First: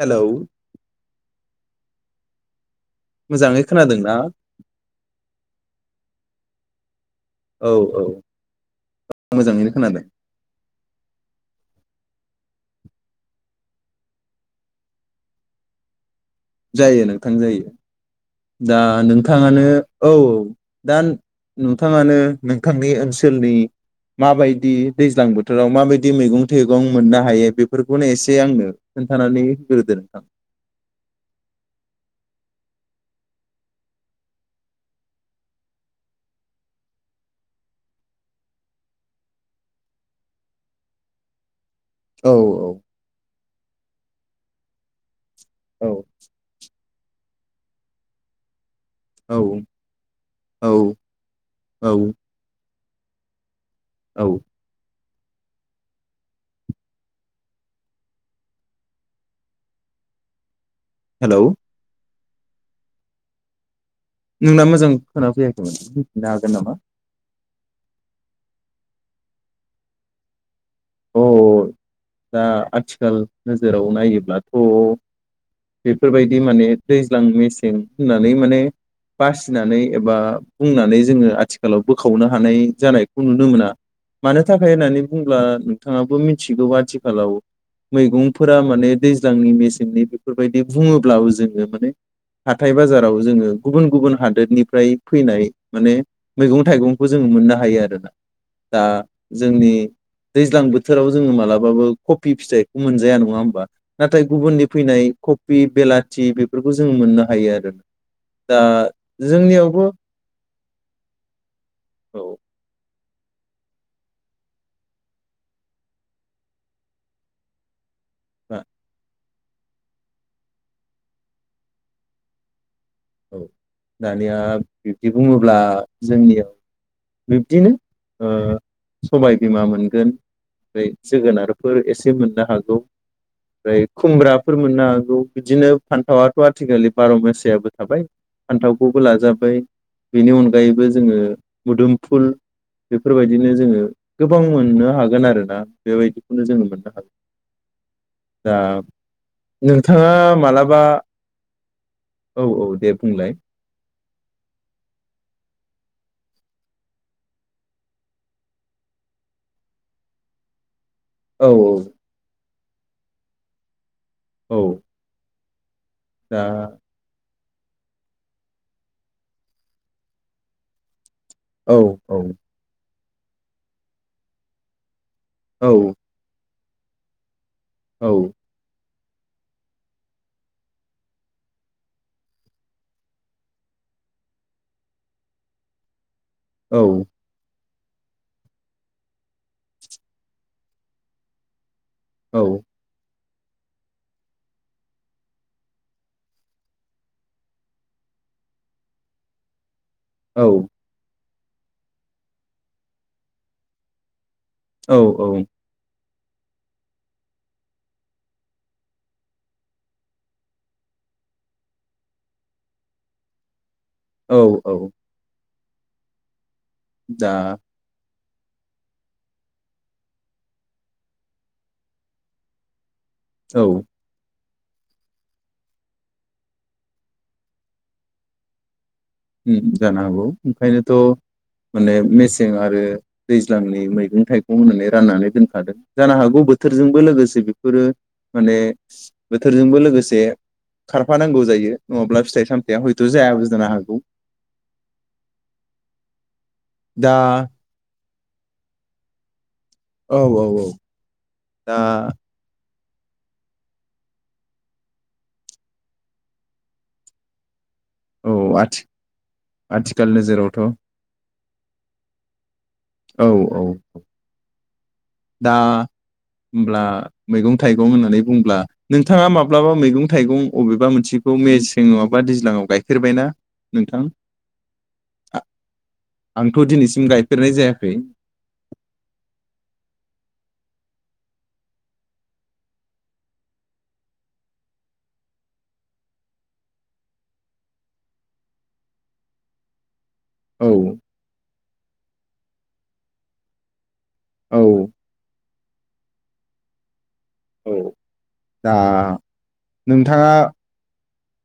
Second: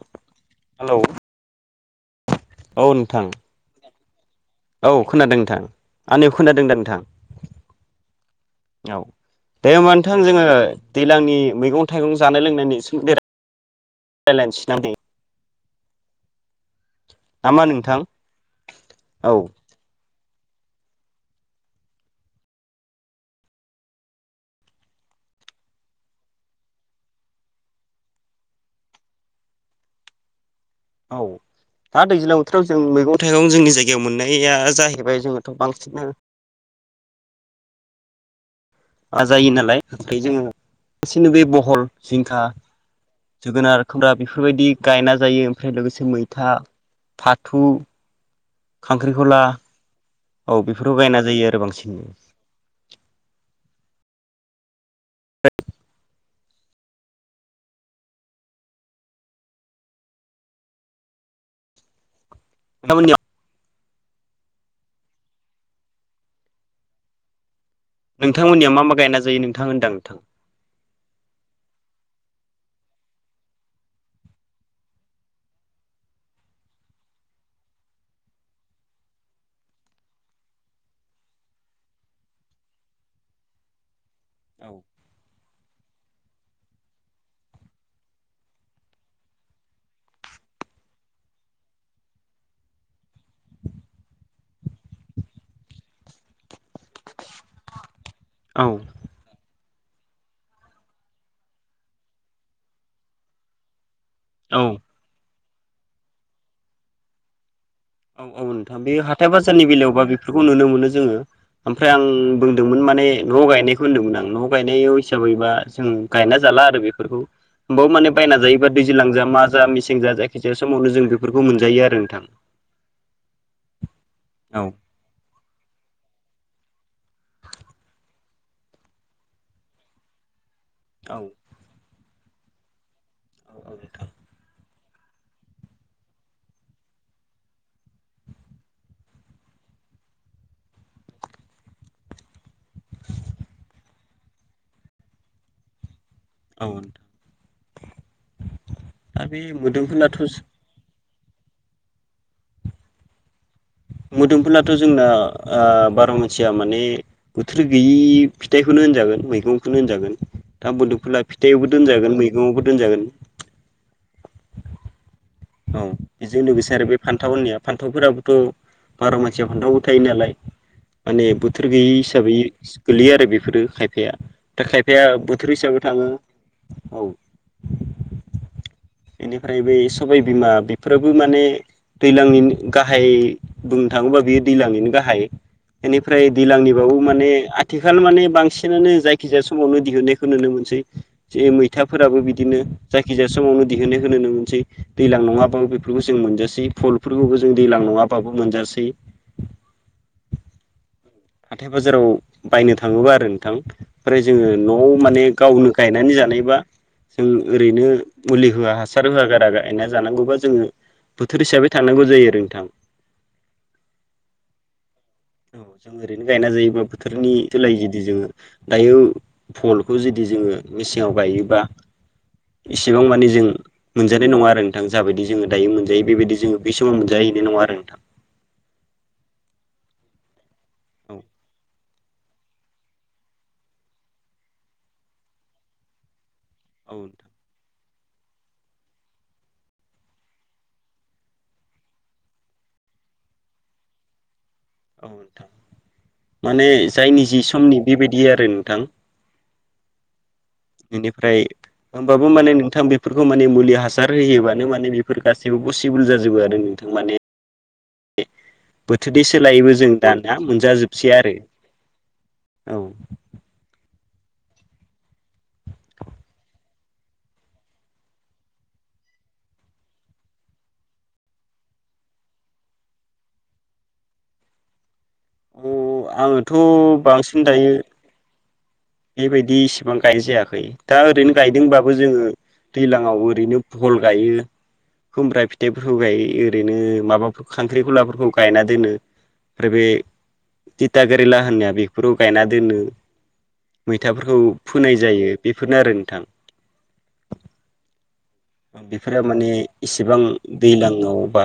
Hello hello औ नोंथां मोजाङै खोनादों ना औ खोनादों नोंथां आंनियाव खोनादोंदा नोंथां औ औ औ मोजाङैनो दे होमबा खोनादों नोंथां जोङो दैलांनि मैगं थाइगं जानाय लोंनायनि [unintelligible] रायलायनोसै ना नै जायो नोंथां नामा जायो नोंथां दा औ नोंथाङानो औ औ दा नोंथाङानो नोंथांनि ओनसोलनि माबायदि दैज्लां बोथोराव माबायदि मैगं थाइगं मोननो हायो बेफोरखौनो एसे आंनो खोन्थानानै होग्रोदो नोंथां औ दा दैज्लां बोथोराव जों मैगं थाइगं जोंनि जायगायाव मोननाया जाहैबाय जोङोथ' बांसिनो जायो नालाय ओमफ्राय जोङो गासिनो बे बहल औ जिंखा औ जोगोनार खोम्रा बेफोरबायदि गायनानै जायो ओमफ्राय औ लोगोसे मैथा फाथु खांख्रिखला औ औ बेफोराव गायना जायो आरो बांसिन औ औ । हेलौ [unintelligible] नोंथां मोननिया नोंना मोजां खोना फैयाखैमोन बुंफिननो हागोन नामा नोंथांमोननिया मा - मा गायना जायो नोंथां होनदां नोंथां? अ दा आथिखाल नोजोराव नायोब्लाथ' बेफोरबायदि माने दैज्लां मेसें होननानै माने बासिनानै एबा बुंनानै जोङो आथिखालाव बोखावनो हानाय जानायखौ नुनो मोना, मानो थाखाय होननानै बुङोब्ला नोंथाङाबो मिथिगौ आथिखालाव मैगंफोरा माने दैज्लांनि मेसेंनि बेफोरबायदि बुङोब्लाबो जोङो माने हाथाय बाजाराव जोङो गुबुन गुबुन हादोरनिफ्राय फैनाय माने मैगं थाइगंखौ जोङो मोननो हायो आरोना औ दा जोंनि दैज दैज्लां बोथोराव जोङो मालाबाबो कफि फिथाइखौ मोनजाया नङा होमबा नाथाय औ गुबुननि फैनाय कफि बेलाथि बेफोरखौ जोङो मोननो हायो आरो । औ औ नोंथां बे हाथाय बाजारनि बेलायावबा बेफोरखौ नुनो मोनो जोङो ओमफ्राय आं औ बुंदोंमोन माने न' गायनायखौ होनदोंमोन आं न' गायनायाव हिसाबैबा जों गायना जाला आरो बेफोरखौ हबाव माने बायना जायोबा दैज्लां जा मार जा मेसें जा जायखिजाया समावनो जों बेफोरखौ मोनजायो आरो नोंथां । औ दानिया बिब्दि बुङोब्ला जोंनियाव बिब्दिनो ओ सबायबिमा मोनगोन ओ औ जोगोनारफोर एसे मोन- दा हागौ औ ए नोंथां खुमब्राफोर मोन ना बिदिनो फान्थावाथ आथिखालि बार मासि आबो थाबाय फान्थावखौबो लाजाबाय बेनि अनगायैबो जोङो मुदोमफुल बेफोरबायदिनो जोङो गोबां मोननो हागोन आरोना बेबायदि नो जोङो औ मोननो नोंथां हागोन दा दा बे नोंथाङा मोदोमफुलाथ' मालाबा? औ औ दे बुंलाय मोदोमफुलाथ जोंना ओ बार मानसिया माने बोथोर गैयि फिथाइखौनो होनजागोन मैगंखौनो होनजागोन दा मोदुम- फुला औ फिथाइयावबो दोनजागोन मैगंआवबो । फोरोनजागोन । औ औ दा बेजों लोगोसे आरो बे फान्थाव ओननाया फान्थावफोराबोथ बार मानसिया फान्थावबो थायो नालाय माने बोथोर औ गैयै औ हिसाबै गोलैयो आरो बेफोरो खायफाया दा खायफा फाया बोथोर औ हिसाबै थाङो औ औ बेनिफ्राय बे सबाय बिमा बेफोराबो माने दैलांनिनो गाहाय बुंनो थाङोबा बेयो दैलांनिनो गाहाय माने ओमफ्राय औ दैज्लांनिबाबो माने आथिखाल माने बांसिनानो जायखिजाया समावनो दिहुननायखौ नुनो मोनसै जे मै खोथाफोराबो बिदिनो जाय गेजेर समावनो दिहुननायखौ नुनो मोनसै दैलां नङाबाबो बेफोरखौ जों मोनजासै फलफोरखौबो जों दैलां नङाबाबो मोनजासै औ हाथाय बाजाराव बायनो थाङोबा आरो नोंथां ओमफ्राय जोङो न'आव माने औ गावनो गायनानै जा होयोबा जों ओरैनो मुलि होआ हासार होआ गारा गायना जानांगौबा जोङो बोथोर हिसाबै थानांगौ जायो आरो नोंथां औ औ औ जों ओरैनो गायना जायो बा दा बोथोरनि सोलाय जुदि जोङो दायो भलखौ जुदि जोङो मेसेङाव गायोबा इसे एसेबां माने जों औ मोनजानाय नङा आरो थां जाबायदि जोङो दायो मोनजायो बेबायदि जोङो बे समाव मोनजायो बिदि नङा आरो नोंथां जानो हागौ औ ओंखायनोथ' माने मेसें आरो दैज्लांनि मैगं थाइगं होननानै राननानै दोनखादों जानो हागौ बोथ औ बोथोरजोंबो नोंथां लोगोसे बेफोरो माने बोथोरजोंबो लोगोसे खारफानांगौ जायो नङाब्ला फिथाइ सामथाया हयथ जायाबो जानो हागौ औ नोंथां माने दा जायनि जि समनि बेबायदि बिदि आरो नोंथां औ औ औ बेनिफ्राय दा होमबाबो माने नोंथां बे बेफोरखौ माने मुलि हासार होयोबानो माने बेफोर गासैबो पसिबोल जाजोबो आरो नोंथां माने औ आथि बोथोरनि सोलायैबो जों आथिखाल दानिया नोजोरावथ' मोनजाजोबसै आरो औ औ औ दा होमब्ला मैगं थाइगं होननानै बुंब्ला नोंथाङा माब्लाबा मैगं थाइगं अबेबा मोनसेखौ मेसें नङाबा दैज्लाङाव गायफेरबायना नोंथां औ आंथ' आङोथ' दिनैसिम बांसिन गायफेरनाय दायो जायाखै [inaudible] बेबायदि इसेबां गायनाय जायाखै दा ओरैनो गायदोंबाबो जोङो दैलाङाव ओरैनो फल गाइयो खुमब्रा फिथाइफोरखौ गायो ओरैनो माबाफोर खांख्रिखलाफोरखौ गायना दोनो ओमफ्राय बे औ तिता केरेला होननाय बेफोराव गायना दोनो। मैथाफोरखौ औ फोनाय जायो। बेफोरनो आरो नोंथां। औ दा बेफोरो माने इसेबां नोंथाङा दैलाङाव बा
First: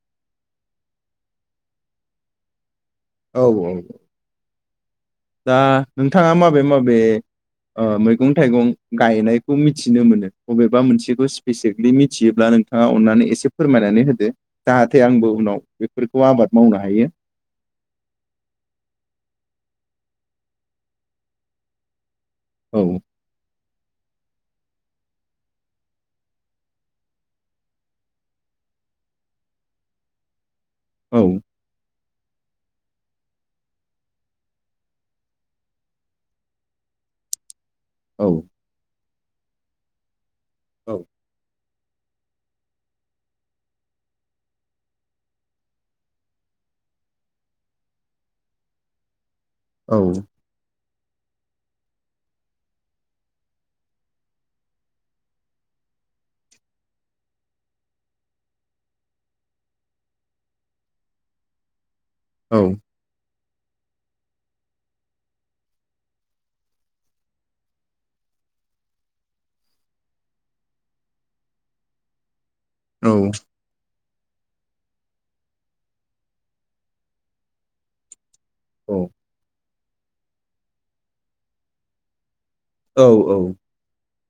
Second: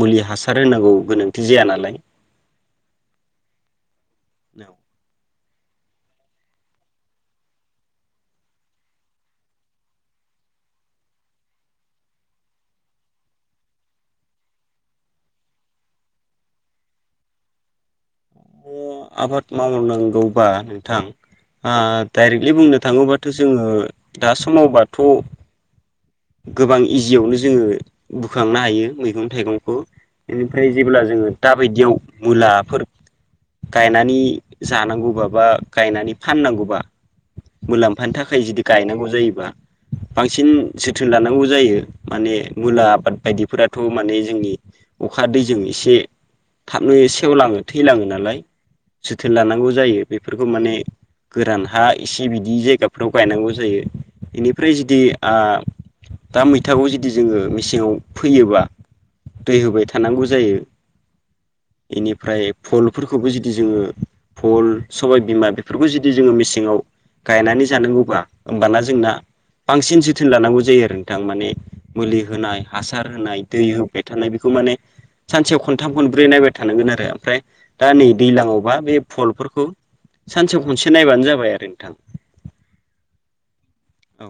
मुलि हासार होनांगौ गोनांथि जाया नालाय। औ औ [inaudible] दा नोंथाङा माबे माबे ओ मैगं थाइगं गायनायखौ मिथिनो मोनो अबेबा मोनसेखौ स्पेसिकेलि मिथियोब्ला नोंथाङा अननानै एसे फोरमायनानै होदो जाहाथे आंबो उनाव बेफोरखौ आबाद मावनो हायो। म आबाद मावनांगौबा नोंथां आ डाइरेक्टलि बुंनो औ थाङोबाथ' जोङो दा समावबाथ' गोबां इजियावनो जोङो बोखांनो हायो मैगं थाइगंखौ ओमफ्राय जेब्ला औ जोङो दा बायदियाव मुलाफोर गायनानै जानांगौबा बा गायनानै फाननांगौबा मुलाम्फानि औ थाखाय जुदि गायनांगौ जायो बांसिन औ जोथोन लानांगौ जायो माने मुला आबाद बायदिफोराथ' माने जोंनि अखा दैजों एसे थाबनो सेवलाङो थैलाङो नालाय जोथोन लानांगौ जायो औ बेफोरखौ माने गोरान हा इसे बिदि जायगाफ्राव गायनांगौ जायो इनिफ्राय जुदि आ दा मैथाखौ जुदि जोङो मेसेङाव फोयोबा दै होबाय थानांगौ जायो। इनिफ्राय औ फुलफोरखौ बो जि जोङो फल सबाय बिमा बेफोरखौ जुदि जो मेसेङाव गायनानै जानांगौबा होमबाना जोंना बांसिन जोथोन लानांगौ जायो आरो नोंथां माने मुलि होनाय हासार होनाय दै होब बाय थानाय बेखौ माने सानसेयाव खनथाम खनब्रै नायबाय थानांगोन आरो ओमफ्राय दा नै दैलाङावबा बे औ फलफोरखौ सानसेआव खनसे नायबानो जाबाय आरो नोंथां। औ औ। औ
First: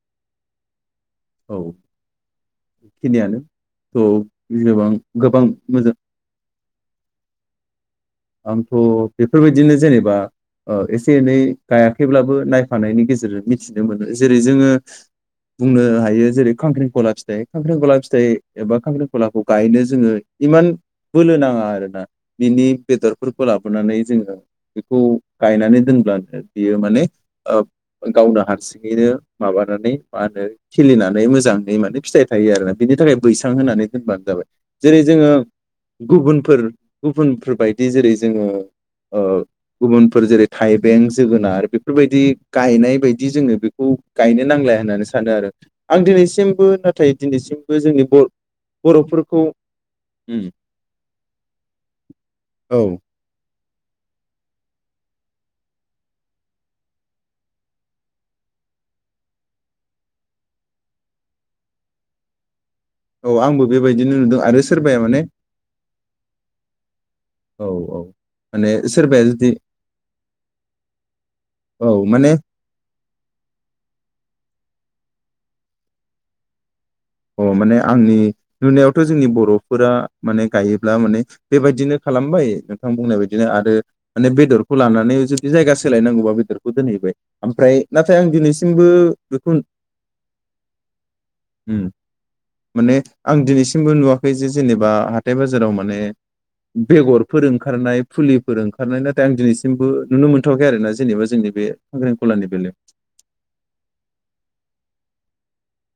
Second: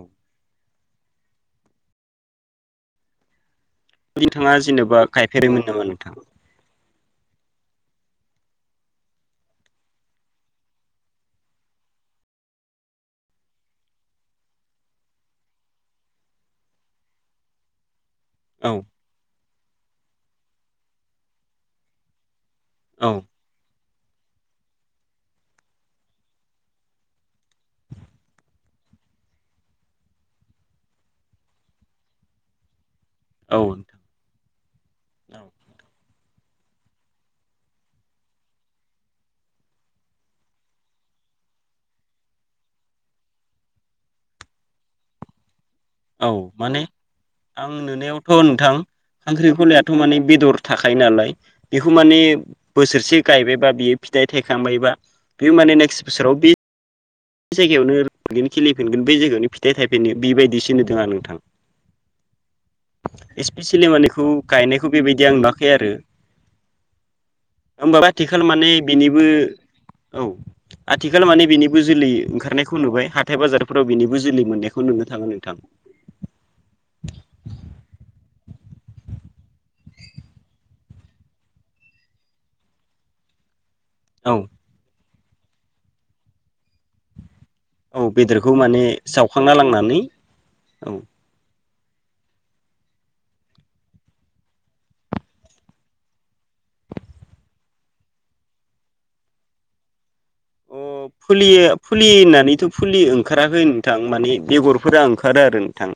औ बेखिनियानो। अ नोंथाङा जेनेबा [unintelligible] गोबां गायफेरबायमोन नामा मोजां नोंथां आंथ' बेफोरबायदिनो जेनेबा ओ एसे एनै गायाखैब्लाबो नायफानायनि गेजेरजों मिथिनो मोनो जेरै जोङो बुंनो हायो जेरै खांख्रिखला फिथाइ। खांख्रिखला फिथ फिथाइ औ एबा खांख्रिखलाखौ गायनो जोङो इमान बोलो नाङा आरो ना बिनि औ बेदरफोरखौ लाबोनानै । जोङो बेखौ गायनानै दोनब्लानो बियो माने गावनो हारसिङैनो माबानानै मा होनो खिलिनानै मोजाङै माने फिथाइ थायो आरो। बिनि थाखाय बैसां औ होनानै दोनबानो जाबाय जेरै जोङो गुबुन। फोर गुबुनफोर बाय । बिजेरै जोङो गुबुनफोर जेरै थाइबें जोगोनार बेफोरबायदि गायनाय बायदि जोङो बेखौ गायनो नांलाया होननानै सानो आरो। आं औ दिनैसिमबो माने नाथाय आं दिनैसिमबो जोंनि बर' नुनायावथ नोंथां बर'फोरखौ खांख्रिखलायाथ माने उम बेदर थाखायायो नालाय बेखौ माने। औ बोसोरसे गायबाय। बा बियो फिथाइ थाइखांबायबा बे माने नेक्स्ट बोसोराव बि । बे जायगायावनो बिनो- खिलिफिनगोन बे जायगायावनो फिथाइ थाइफिनगोन बिबायायदिसि नुदों आं नोंथां। औ आंबो इपेसियेलि बेबायदिनो मानेखौ नुदों आरो गायनायखौ सोरबाया माने बेबायदि आं नुवाखै आरो औ औ होमबाब आथिखाल माने सोरबाया बेनिबो जुदि औ आथिखाल माने बेनिबो औ । ए माने ओंखारनायखौ नुबाय हाथाय बाजार । फ्राव बिनिबो जोलै मोननायखौ नुनो थाङो नोंथां । अ माने आंनि नुनायावथ जोंनि बरफोरा माने गायोब्ला माने बेबायदिनो खालामबाय नोंथां बुंनाय बदिनो आरो । माने औ बेदरखौ लानानै। जुदि जायगा सोलायनांगौबा बेदरखौ दोनहैबाय। ओमफ्राय औ नाथाय आं बेदरखौ माने दिनैसिमबो बेखौ जावखांना लांनानै औ । ओम माने आं दिनैसिमबो नुवाखै जे जेनेबा हाथाय बाजाराव माने बेगरफोर ओंखारनाय फुलिफोर ओंखारनाय नाथाय आं दिनैसिमबो। नुनो मोनथ'वाखै अ आरोना जेनेबा जोंनि फुलियो बे फुलि खांख्रेंखलानि होननानैथ बेलायाव फुलि ओंखाराखै नोंथां माने बेगर। फोरा ओंखारो आरो नोंथां।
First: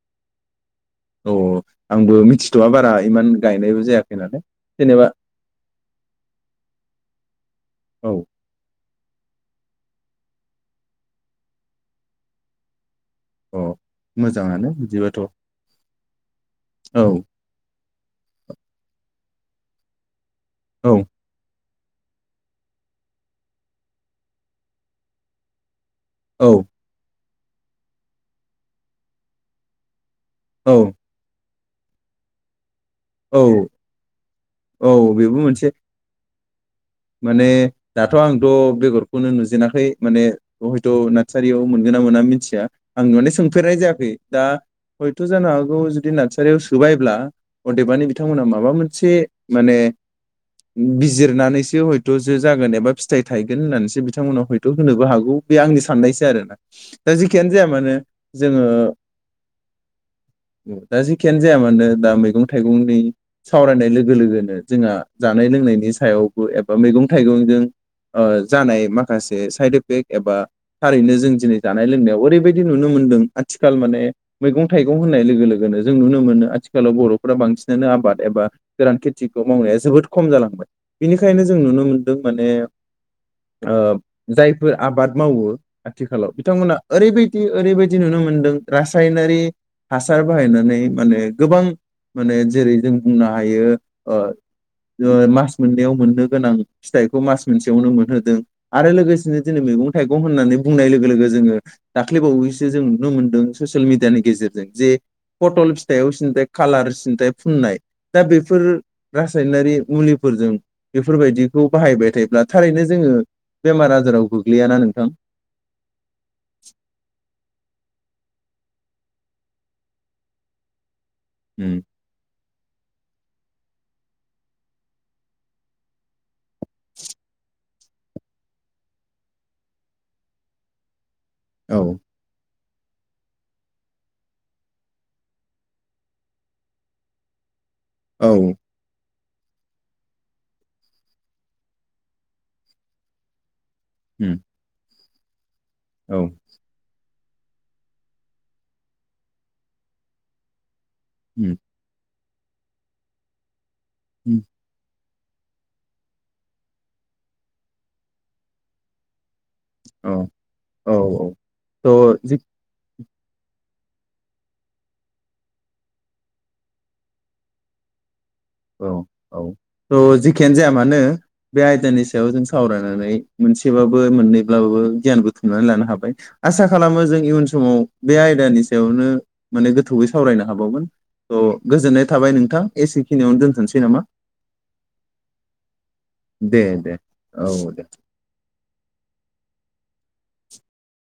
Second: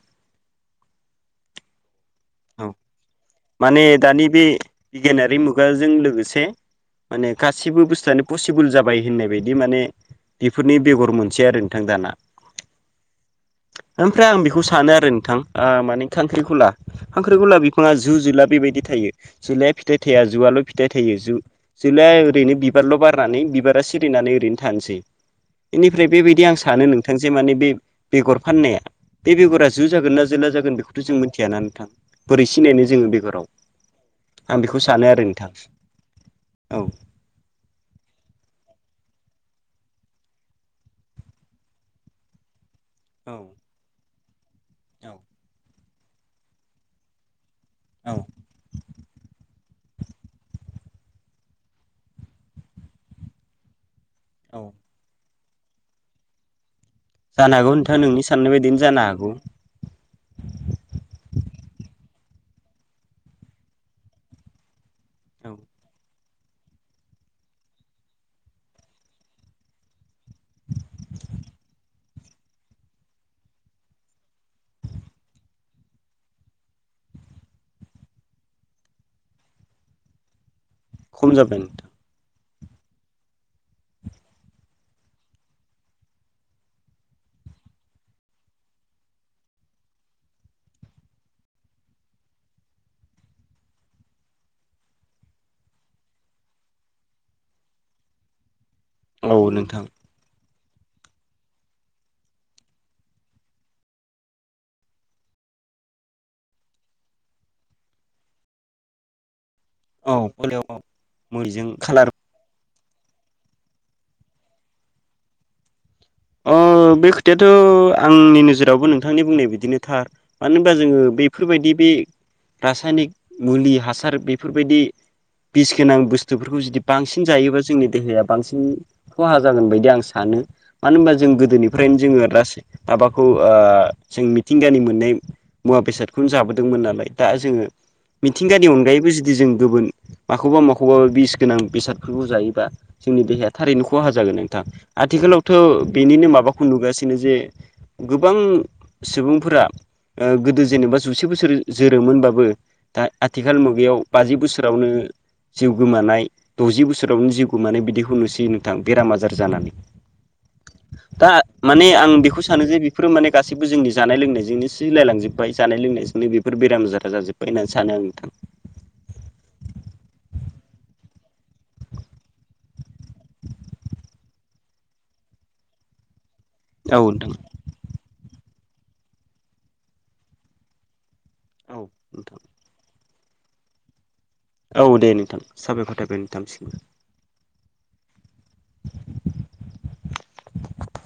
औ। आंबो औ मिथिथ'वा बारा इमान गायनायबो माने जायाखै दानि बे नालाय जेनेबा बिगियानारि मुगाजों लोगोसे माने गासिबो औ बुस्थुआनो पसिबोल जाबाय होननाय बाय । बिदि माने बेफोरनि बेगर मोनसेै आरो नोंथां दाना। औ ओमफ्राय आं बेखौ मोजाङानो सानो आरो बिदिबाथ' नोंथां आ माने खांख्रिंखला । औ हांख्रिंखला बि। फाङा जो जोला बेबायदि थायो जोलाया फिथाइ थाया । जुवल औ फिथाइ थायो जु। जोलाया ओरैनो बिबारल बारनानै बिबारा सिरिनानै ओरैनो थानसै । इनिफ्राय बेबायदि आं औ सानो नोंथां। जे माने बे बेगर फाननाय बे सेंग्रा जो जागोना जो। जोला जगोन औ बेखौथ जों मिथियाना। बोरै सिनायनो‌। जोङो बेगोराव औ आं बेखौ औ सानो आरो बेबो नोंथां । मोनसे औ। माने दाथ आंथ बेगरखौनो नुजेनाखै माने हयथ नार्सारियाव मोनगोन ना मोना मिथिया। आं माने सोंफेरनाय जायाखै दा हयथ' जानो हागौ जुदि नारसारियाव सोबायब्ला अदेबानि औ बिथांमोना माबा मोनसे माने बिजिरनानैस बे हयथ जो जागोन एबा फिथाइ थायगोन होननानैसो बि बिथांमोनाव औ हैथु होनोबो हागौ बे आंनि साननायसो आरोना दा जेखियानो जानो जाया हागौ मानो नोंथां नोंनि साननाय जोङो बायदिनो जानो हागौ दा जेखियानो जाया मानो दा मै मैगं थाइगंनि सावरायनाय लोगो लोगोनो जोंहा जानाय औ लोंनायनि सायाव एबा मैगं थाइगंजों ओ जानाय माखासे साइद एफेक्ट एबा थारैनो जों दिनै जानाय लोंनायाव ओरैबायदि नुनो मोनदों । आथिखाल माने मैगं थाइगं होननाय लोगो लोगोनो जों नुनो मोनो आथिखालाव बर'फोरा बांसिनानो आबाद एबा गोरान खेथिखौ मावनाया जोबोद खम जालांबाय । खम बिनिखायनो जों जाबाय नुनो नोंथां मोन्दों माने ओ जायफोर आबाद मावो आथिखालाव बिथांमोना ओरैबायदि ओरैबायदि नुनो मोनदों रासायनारि हासार बाहायनानै माने गोबां माने जेरै जों बुंनो हायो ओ मास मोननायाव मोननो गोनां फिथाइखौ मास मोनसेयावनो मोनहोदों। आरो औ लोगोसेनो दिनै नोंथां मैगं थाइगं होननानै बुंनाय लोगो लोगो जोङो दाख्लै बावैसो जों नुनो मोनदों ससियेल मिडियानि गेजेरजों जे फटल फिथाइयाव सिन्थाय कालार सिन्थाय फुननाय दा बेफोर ब्रास फायनारि औ मुलि जों गलायाव बेफोरबायदिखौ मोरैजों खालार बाहायबाय थायोब्ला थारैनो जोङो बेमार आजाराव गोग्लैयाना नोंथां अ बेखोथाया थ' आंनि नोजोरावबो नोंथांनि बुंनाय बिदिनो था मानो होनबा जोङो । बेफोरबायदि उम बे रासायनिक मुलि हासार बेफोरबायदि बिस गोनां बुस थोबफोरखौ जुदि बांसिन जायोबा जो जोंनि देहाया बांसिन खहा जागोन बायदि आं सानो मानो होबा जों औ गोदोनिफ्रायनो जोङो रासि दाबाखौ ओ जिं मिथिंगानि मोननाय मुवा बेसादखौनो जाबोदोंमोन नालाय दा जोङो औ मिथिंगानि अनगायैबो जिद दि जों गोबोन माखौबा माखौबा बिस गोनां बेसादफोरखौ जायोबा जोंनि देहा थारैनो खहा जागोन उम नोंथां । आथिखालाव थ' औ बेनिनो माबाखौ नुगासिन गिनो जे गोबां सुबुंफोरा गोदो जेनेबा जुसे बोसोर जोरोमोन बाब बो दा आथिखाल मु बेयाव बाजि उम बोसोरावनो। जिउ गोमानाय द'जि बोसोरावनो जिउ गोमानाय बिदिखौ नुसै नोंथां बेराम आजार जानानै। औ। औ दा माने आं औ थ' बेखौ सानो जे फोर माने गासैबो जोंनि जानाय लोंनायजोंनो सिलायलांजोब्बाय जानाय लोंनायजोंनो बेफोर बेराम आजारा जाजोब्बाय होननानै सानो आं नोंथां। औ औ थ' जेखियानो जाया मानो बे आयदानि सायाव जों सावरायनानै मोनसेबाबो मोननैब्लाबो गियान बुथुमनानै लानो हाबाय। आसा औ खालामो जों नोंथां इयुन समाव बेइ दानि सायावनो माने गोथौवै सावरायनो हाबावगोन। औ गोजोननाय थाबाय नोंथां एसे खिनियावनो दोनथनसै नामा? औ दे नोंथां साबायखर थाबाय दे नोंथांसिम। दे औ दे। [inaudible]